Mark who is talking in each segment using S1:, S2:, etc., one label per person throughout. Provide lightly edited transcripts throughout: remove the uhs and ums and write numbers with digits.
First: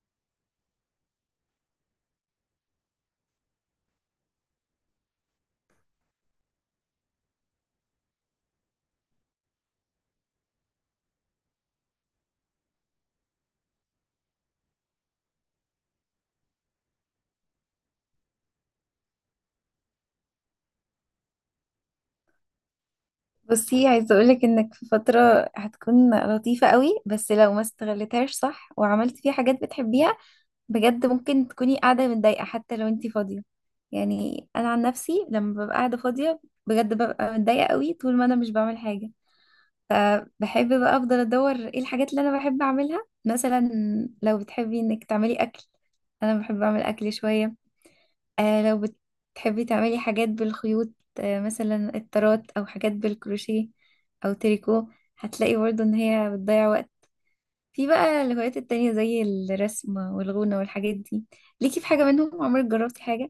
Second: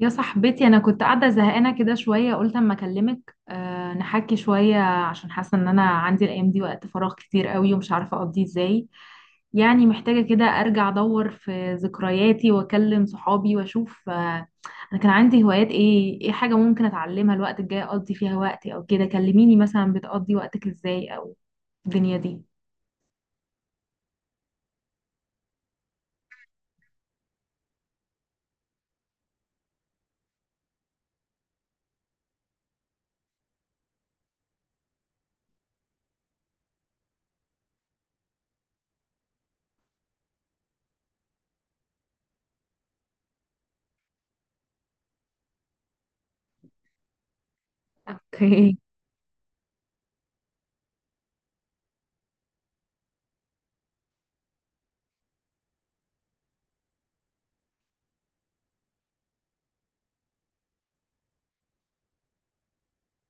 S1: يا صاحبتي انا كنت قاعده زهقانه كده شويه، قلت اما اكلمك، أه نحكي شويه عشان حاسه ان انا عندي الايام دي وقت فراغ كتير قوي ومش عارفه اقضيه ازاي. يعني محتاجه كده ارجع ادور في ذكرياتي واكلم صحابي واشوف، انا كان عندي هوايات ايه، ايه حاجه ممكن اتعلمها الوقت الجاي اقضي فيها وقتي او كده. كلميني مثلا بتقضي وقتك ازاي، او الدنيا دي.
S2: بصي، عايزة اقولك انك في فترة هتكون لطيفة قوي، بس لو ما استغلتهاش صح وعملت فيها حاجات بتحبيها بجد ممكن تكوني قاعدة متضايقة حتى لو انتي فاضية. يعني انا عن نفسي لما ببقى قاعدة فاضية بجد ببقى متضايقة قوي طول ما انا مش بعمل حاجة. فبحب بقى افضل ادور ايه الحاجات اللي انا بحب اعملها. مثلا لو بتحبي انك تعملي اكل، انا بحب اعمل اكل شوية.
S1: اوكي.
S2: لو بتحبي تعملي حاجات بالخيوط، مثلا الطرات او حاجات بالكروشيه او تريكو، هتلاقي برضو ان هي بتضيع وقت. في بقى الهوايات التانية زي الرسم والغونة والحاجات دي، ليكي في حاجة منهم؟ عمرك جربتي حاجة؟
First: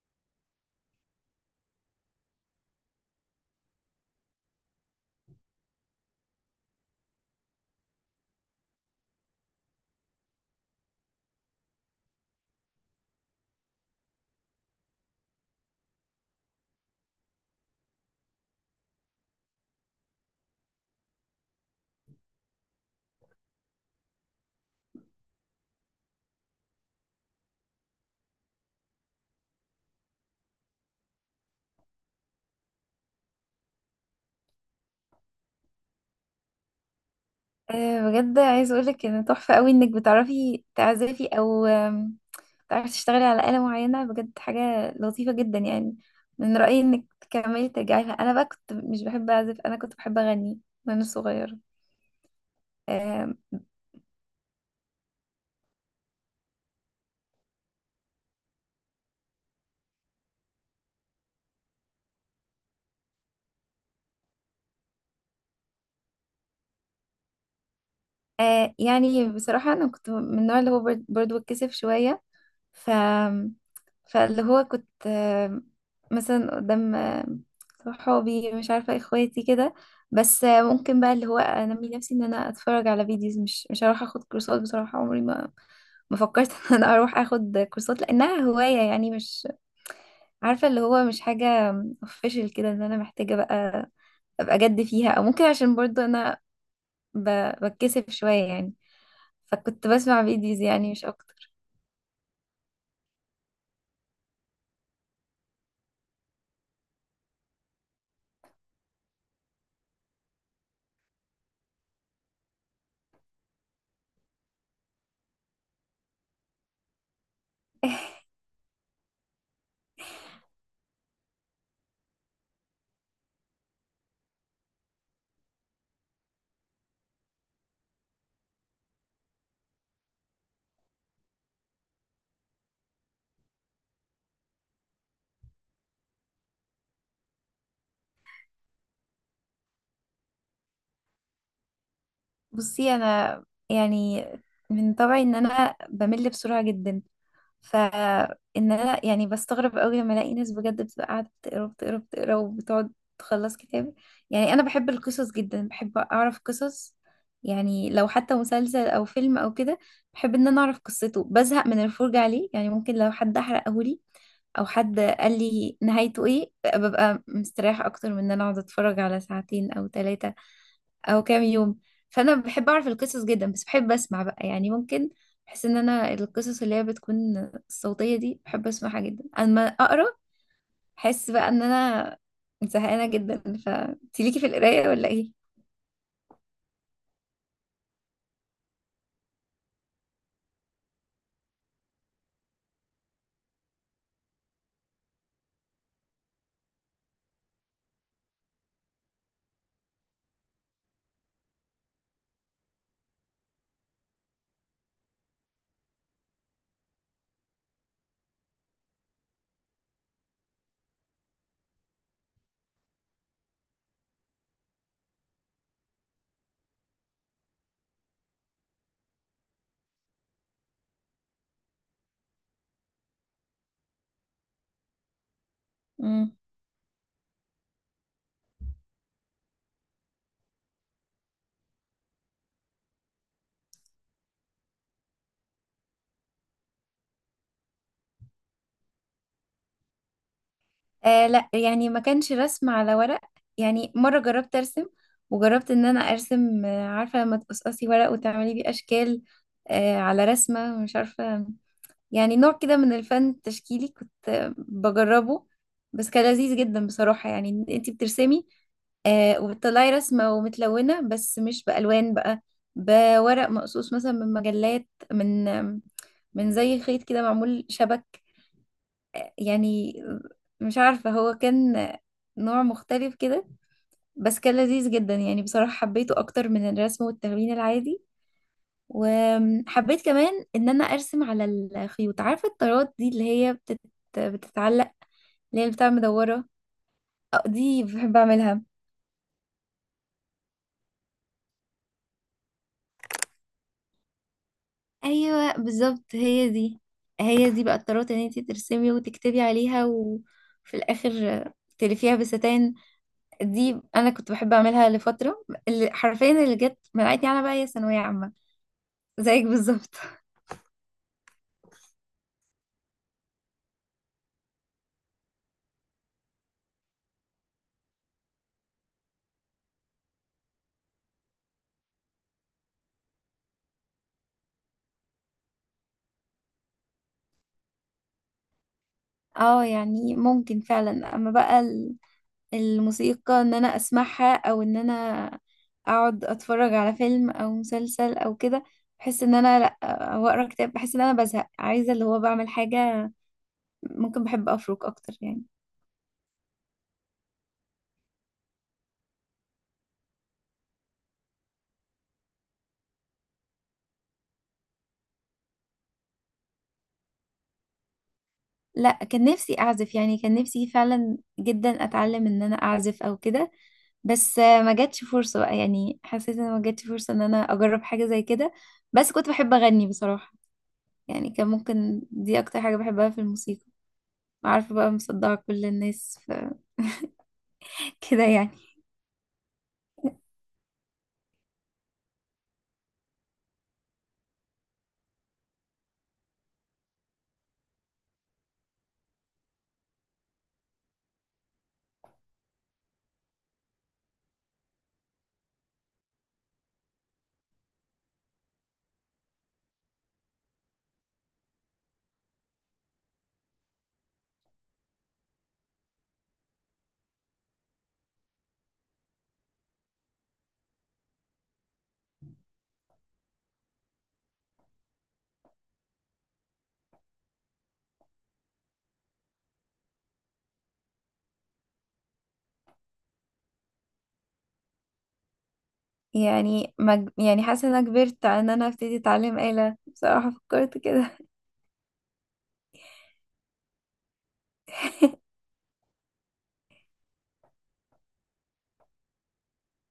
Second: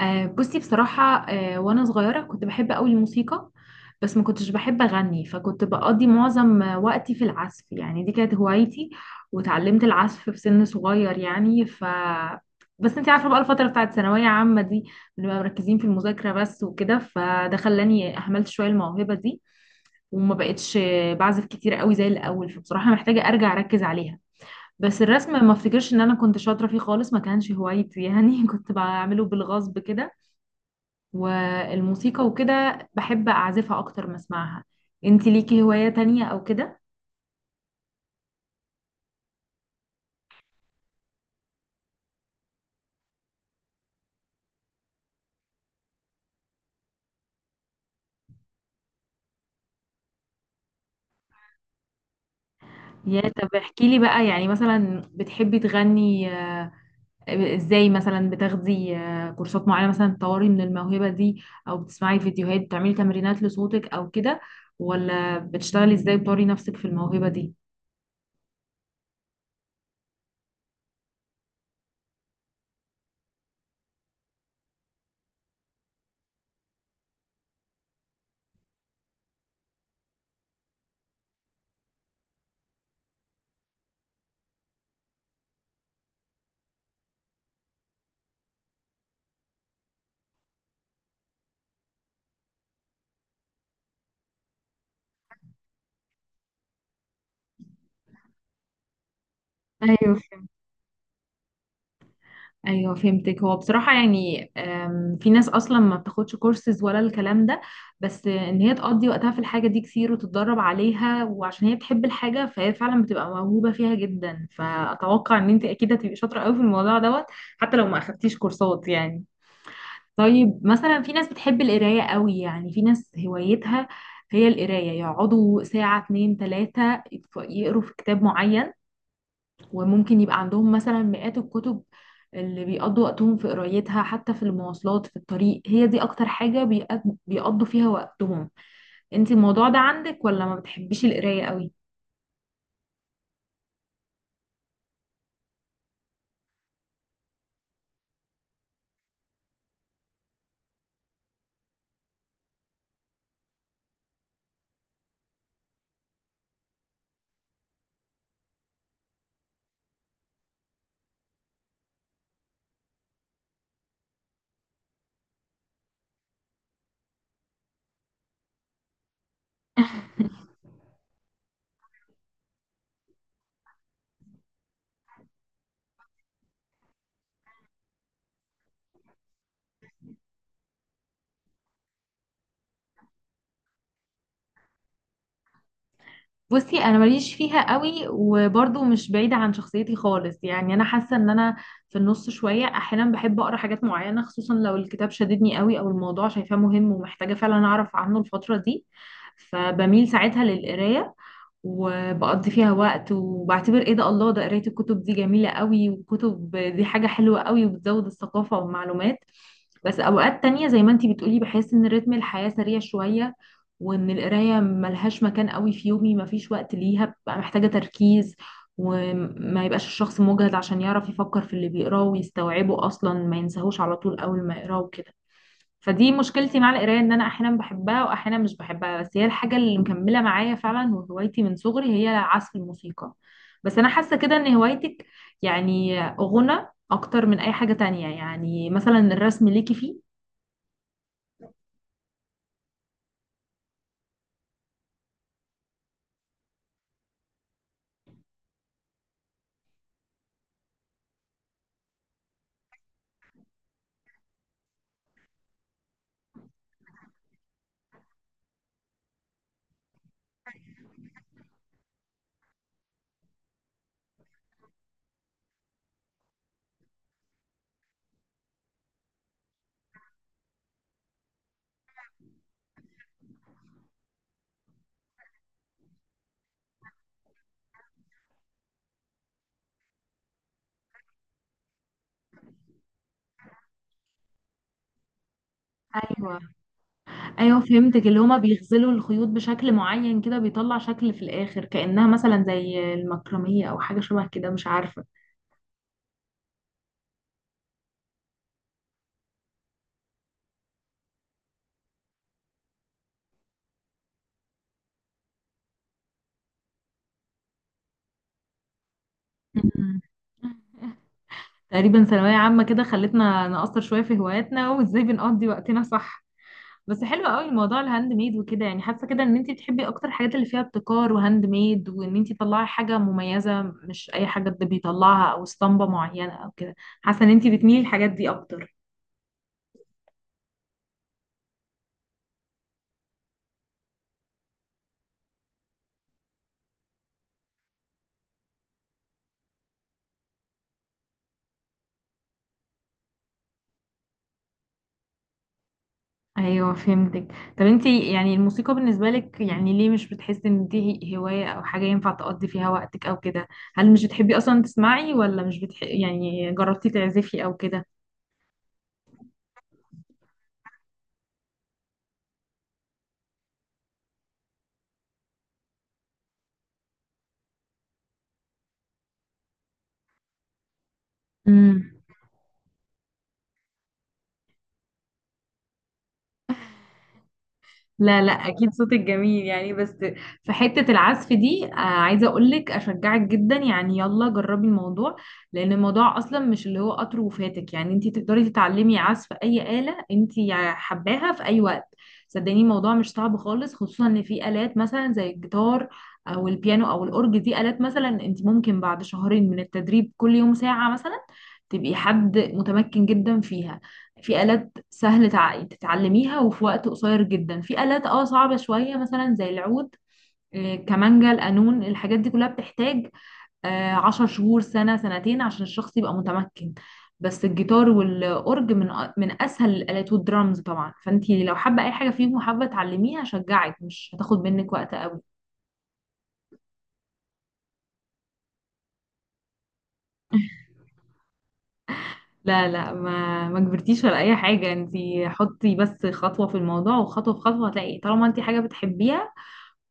S1: بصي، بصراحة وأنا صغيرة كنت بحب أوي الموسيقى، بس ما كنتش بحب أغني، فكنت بقضي معظم وقتي في العزف، يعني دي كانت هوايتي وتعلمت العزف في سن صغير يعني ف. بس انت عارفة بقى الفترة بتاعت ثانوية عامة دي بنبقى مركزين في المذاكرة بس وكده، فده خلاني أهملت شوية الموهبة دي وما بقتش بعزف كتير قوي زي الأول، فبصراحة محتاجة أرجع أركز عليها. بس الرسم ما افتكرش ان انا كنت شاطرة فيه خالص، ما كانش هوايتي يعني كنت بعمله بالغصب كده. والموسيقى وكده بحب اعزفها اكتر ما اسمعها. انت ليكي هواية تانية او كده؟
S2: آه، بجد عايز اقولك ان تحفة قوي انك بتعرفي تعزفي، او بتعرفي تشتغلي على آلة معينة، بجد حاجة لطيفة جدا يعني. من رأيي انك تكملي ترجعي لها. انا بقى كنت مش بحب اعزف، انا كنت بحب اغني وانا
S1: يا
S2: صغيرة.
S1: طب احكي لي بقى، يعني مثلا بتحبي تغني، ازاي؟ مثلا بتاخدي كورسات معينة مثلا تطوري من الموهبة دي، او بتسمعي فيديوهات بتعملي تمرينات لصوتك او كده؟ ولا بتشتغلي ازاي بتطوري نفسك في الموهبة دي؟
S2: آه يعني بصراحة أنا كنت من النوع اللي هو برضو بتكسف شوية. ف فاللي هو كنت مثلا قدام صحابي، مش عارفة اخواتي كده. بس ممكن بقى اللي هو أنمي نفسي إن أنا أتفرج على فيديوز، مش هروح أخد كورسات. بصراحة عمري ما فكرت إن أنا أروح أخد كورسات لأنها هواية، يعني مش عارفة اللي هو مش حاجة official كده إن أنا محتاجة بقى أبقى جد فيها. أو ممكن عشان برضو أنا بتكسف شوية يعني. فكنت
S1: ايوه،
S2: بسمع فيديوز يعني مش اكتر.
S1: ايوه فهمتك. هو بصراحه يعني في ناس اصلا ما بتاخدش كورسز ولا الكلام ده، بس ان هي تقضي وقتها في الحاجه دي كتير وتتدرب عليها وعشان هي بتحب الحاجه فهي فعلا بتبقى موهوبه فيها جدا، فاتوقع ان انت اكيد هتبقي شاطره قوي في الموضوع دوت، حتى لو ما اخدتيش كورسات يعني. طيب مثلا في ناس بتحب القرايه قوي، يعني في ناس هوايتها هي القرايه، يقعدوا ساعه اتنين تلاته يقروا في كتاب معين، وممكن يبقى عندهم مثلا مئات الكتب اللي بيقضوا وقتهم في قرايتها، حتى في المواصلات في الطريق هي دي اكتر حاجة بيقضوا فيها وقتهم. انت الموضوع ده عندك ولا ما بتحبيش القراية قوي؟
S2: بصي، انا يعني من طبعي ان انا بمل بسرعة جدا. فان انا يعني بستغرب قوي لما الاقي ناس بجد بتبقى قاعده بتقرا بتقرا بتقرا وبتقعد تخلص كتاب. يعني انا بحب القصص جدا، بحب اعرف قصص. يعني لو حتى مسلسل او فيلم او كده بحب ان انا اعرف قصته، بزهق من الفرجه عليه. يعني ممكن لو حد احرقه لي او حد قال لي نهايته ايه، ببقى مستريحه اكتر من ان انا اقعد اتفرج على ساعتين او ثلاثه او كام يوم. فانا بحب اعرف القصص جدا، بس بحب اسمع بقى. يعني ممكن بحس ان انا القصص اللي هي بتكون الصوتية دي بحب اسمعها جدا. اما اقرا احس بقى ان انا زهقانة جدا. فانتي ليكي في القراية ولا ايه؟
S1: بصي انا ماليش فيها قوي وبرضه مش بعيدة عن شخصيتي خالص، يعني انا حاسة ان انا في النص شوية. احيانا بحب اقرا حاجات معينة خصوصا لو الكتاب شددني قوي، او الموضوع شايفاه مهم ومحتاجة فعلا اعرف عنه الفترة دي، فبميل ساعتها للقراية وبقضي فيها وقت وبعتبر ايه ده، الله، ده قراية الكتب دي جميلة قوي، والكتب دي حاجة حلوة قوي وبتزود الثقافة والمعلومات. بس اوقات تانية زي ما انتي بتقولي بحس ان رتم الحياة سريع شوية، وان القراية ملهاش مكان قوي في يومي، مفيش وقت ليها، ببقى محتاجة تركيز وما يبقاش الشخص مجهد عشان يعرف يفكر في اللي بيقراه ويستوعبه، اصلا ما ينساهوش على طول اول ما يقراه وكده. فدي
S2: امم.
S1: مشكلتي مع القرايه، ان انا احيانا بحبها واحيانا مش بحبها، بس هي الحاجه اللي مكمله معايا فعلا وهوايتي من صغري هي عزف الموسيقى. بس انا حاسه كده ان هوايتك يعني غنى اكتر من اي حاجه تانية. يعني مثلا الرسم ليكي فيه؟
S2: آه لا، يعني ما كانش رسم على ورق. يعني مرة جربت ارسم، وجربت ان انا ارسم، عارفة لما تقصقصي ورق وتعملي بيه اشكال على رسمة، مش عارفة. يعني نوع كده من الفن التشكيلي كنت بجربه، بس كان لذيذ جدا بصراحة. يعني إن انتي بترسمي وبتطلعي رسمة ومتلونة، بس مش بألوان بقى، بورق مقصوص، مثلا من مجلات، من زي خيط كده معمول شبك. يعني مش عارفة هو كان نوع مختلف كده، بس كان لذيذ جدا يعني. بصراحة حبيته أكتر من الرسم والتلوين العادي. وحبيت كمان ان انا ارسم على الخيوط، عارفه الطرات دي اللي هي بتتعلق، اللي هي بتاع
S1: ايوه،
S2: مدوره.
S1: ايوه
S2: دي
S1: فهمتك،
S2: بحب
S1: اللي هما
S2: اعملها.
S1: بيغزلوا الخيوط بشكل معين كده بيطلع شكل في الاخر، كانها مثلا زي المكرميه او حاجه شبه كده مش عارفه.
S2: ايوه بالظبط، هي دي. هي دي بقى الطرات، ان انتي ترسمي وتكتبي عليها وفي الاخر تلفيها بستان. دي انا كنت بحب اعملها لفتره، اللي حرفيا اللي جت منعتني انا بقى هي ثانويه عامه، زيك بالظبط.
S1: مم. تقريبا ثانويه عامه كده خلتنا نقصر شويه في هواياتنا وازاي بنقضي وقتنا، صح؟ بس حلو قوي موضوع الهاند ميد وكده، يعني حاسه كده ان انت بتحبي اكتر الحاجات اللي فيها ابتكار وهاند ميد، وان انت تطلعي حاجه مميزه مش اي حاجه حد بيطلعها او اسطمبه معينه او كده. حاسه ان انت بتميلي الحاجات دي اكتر.
S2: اه يعني ممكن فعلا، اما بقى الموسيقى ان انا اسمعها او ان انا اقعد اتفرج على فيلم او مسلسل او كده، بحس ان انا لا. او اقرا كتاب بحس ان انا بزهق، عايزه اللي هو بعمل حاجه. ممكن بحب افرك اكتر يعني.
S1: ايوه فهمتك. طب انت يعني الموسيقى بالنسبه لك يعني ليه مش بتحسي ان دي هوايه او حاجه ينفع تقضي فيها وقتك او كده؟ هل مش بتحبي اصلا تسمعي، ولا مش بتح... يعني جربتي تعزفي او
S2: لا، كان نفسي اعزف، يعني كان نفسي فعلا جدا اتعلم ان انا اعزف او كده، بس ما جاتش فرصه بقى. يعني حسيت ان ما جاتش فرصه ان انا اجرب حاجه زي كده. بس كنت بحب اغني بصراحه، يعني كان
S1: كده؟
S2: ممكن دي اكتر حاجه بحبها في الموسيقى. عارفه بقى مصدعه كل الناس
S1: لا
S2: كده
S1: لا،
S2: يعني.
S1: اكيد صوتك جميل يعني. بس في حتة العزف دي عايزة اقولك اشجعك جدا، يعني يلا جربي الموضوع، لان الموضوع اصلا مش اللي هو قطر وفاتك، يعني انتي تقدري تتعلمي عزف اي آلة انتي حباها في اي وقت. صدقيني الموضوع مش صعب خالص، خصوصا ان في آلات مثلا زي الجيتار او البيانو او الاورج، دي آلات مثلا انتي ممكن بعد شهرين من التدريب كل يوم ساعة مثلا تبقي حد متمكن جدا فيها. في آلات سهل تتعلميها وفي وقت قصير جدا، في آلات اه صعبة شوية مثلا زي العود، كمانجا، القانون، الحاجات دي كلها بتحتاج عشر شهور، سنة، سنتين عشان الشخص يبقى متمكن. بس الجيتار والأورج من من أسهل الآلات، والدرامز طبعا، فأنتي لو حابة أي حاجة فيهم وحابة تعلميها أشجعك، مش هتاخد منك وقت.
S2: يعني يعني حاسة ان انا كبرت على ان انا ابتدي اتعلم آلة، بصراحة فكرت كده.
S1: لا لا، ما كبرتيش ولا اي حاجه، انتي حطي بس خطوه في الموضوع وخطوه في خطوه هتلاقي، طالما انتي حاجه بتحبيها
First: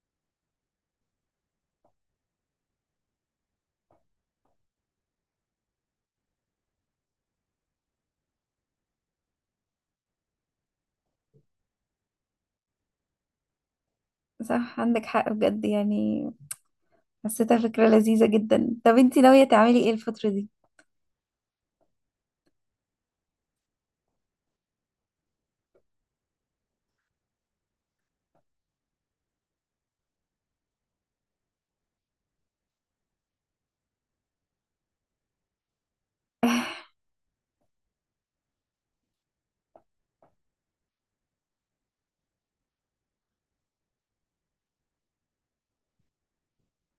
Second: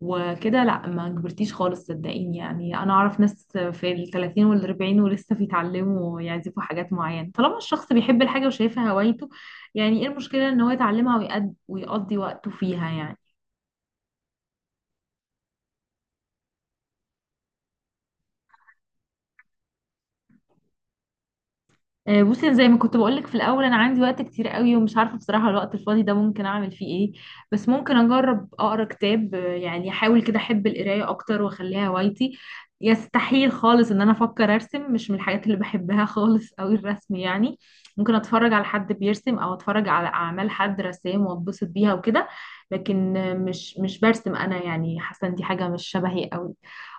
S1: وكده، لا ما كبرتيش خالص صدقيني. يعني انا اعرف ناس في الثلاثين والاربعين ولسه بيتعلموا يعزفوا حاجات معينه، طالما الشخص بيحب الحاجه وشايفها هوايته يعني ايه المشكله ان هو يتعلمها ويقضي وقته فيها يعني.
S2: صح عندك حق بجد يعني، حسيتها فكرة لذيذة جدا. طب انتي ناوية تعملي ايه الفترة دي؟
S1: بصي أنا زي ما كنت بقولك في الاول انا عندي وقت كتير قوي ومش عارفه بصراحه الوقت الفاضي ده ممكن اعمل فيه ايه. بس ممكن اجرب اقرا كتاب، يعني احاول كده احب القرايه اكتر واخليها هوايتي. يستحيل خالص ان انا افكر ارسم، مش من الحاجات اللي بحبها خالص قوي الرسم يعني. ممكن اتفرج على حد بيرسم او اتفرج على اعمال حد رسام واتبسط بيها وكده، لكن مش برسم انا، يعني حاسه إن دي حاجه مش شبهي قوي.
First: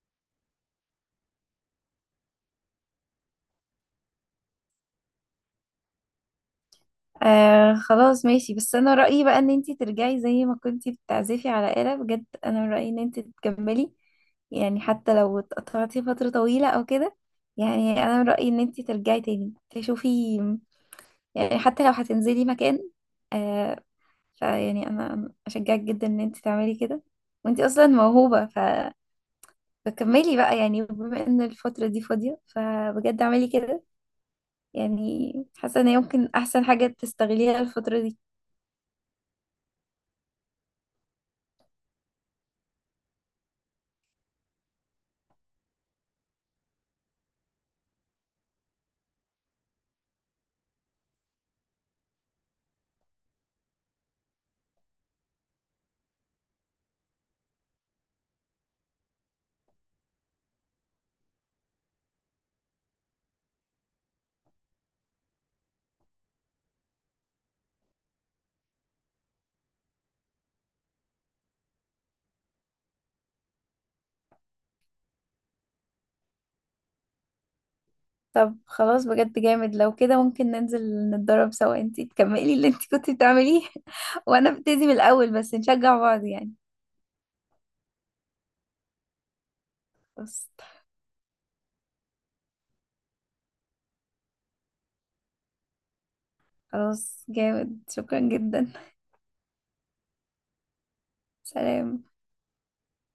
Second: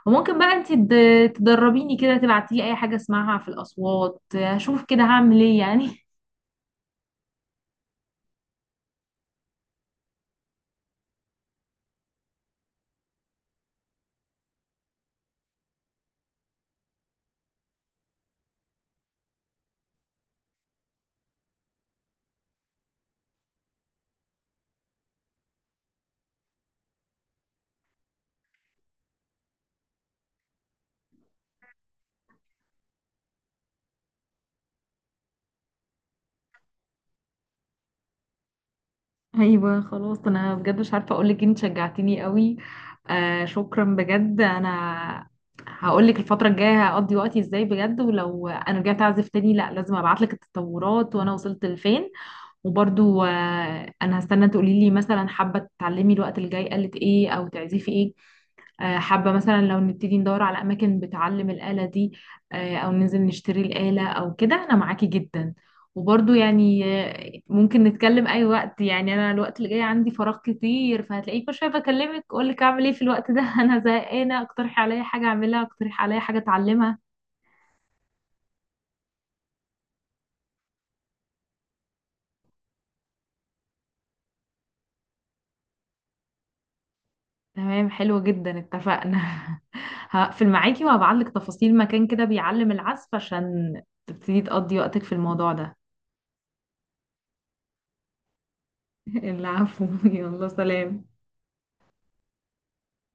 S1: وممكن بقى انت تدربيني كده، تبعتيلي اي حاجة اسمعها في الاصوات هشوف كده هعمل ايه يعني.
S2: آه خلاص ماشي، بس انا رأيي بقى ان انتي ترجعي زي ما كنتي بتعزفي على آلة، بجد انا رأيي ان انتي تكملي، يعني حتى لو اتقطعتي فترة طويلة او كده. يعني انا رأيي ان انتي ترجعي تاني تشوفي، يعني حتى لو هتنزلي مكان، آه، فيعني انا اشجعك جدا ان انت تعملي كده. وانت اصلا موهوبة فكملي بقى يعني، بما ان الفترة دي فاضية فبجد اعملي كده. يعني حاسة ان هي ممكن احسن حاجة تستغليها الفترة دي.
S1: ايوه خلاص، انا بجد مش عارفة اقولك، انت شجعتيني قوي. آه شكرا بجد. انا هقولك الفترة الجاية هقضي وقتي ازاي بجد، ولو انا رجعت اعزف تاني لا لازم ابعتلك التطورات وانا وصلت لفين. وبرضو آه انا هستنى تقوليلي مثلا حابة تتعلمي الوقت الجاي قالت ايه او تعزفي ايه. حابة مثلا لو نبتدي ندور على أماكن بتعلم الآلة دي، أو ننزل نشتري الآلة أو كده، أنا معاكي جدا. وبرضو يعني ممكن نتكلم أي وقت، يعني أنا الوقت اللي جاي عندي فراغ كتير، فهتلاقيك كل شوية بكلمك أقولك أعمل إيه في الوقت ده. أنا زهقانة، اقترحي عليا حاجة أعملها، اقترحي عليا حاجة أتعلمها.
S2: طب خلاص بجد جامد، لو كده ممكن ننزل نتدرب سوا، انت تكملي اللي انت كنت بتعمليه وانا ابتدي من الاول، بس نشجع بعض يعني.
S1: تمام، حلو جدا، اتفقنا. هقفل
S2: بس
S1: معاكي وهبعتلك تفاصيل مكان كده بيعلم العزف عشان تبتدي تقضي وقتك في الموضوع ده.
S2: خلاص جامد، شكرا جدا.
S1: العفو، يلا سلام.
S2: سلام.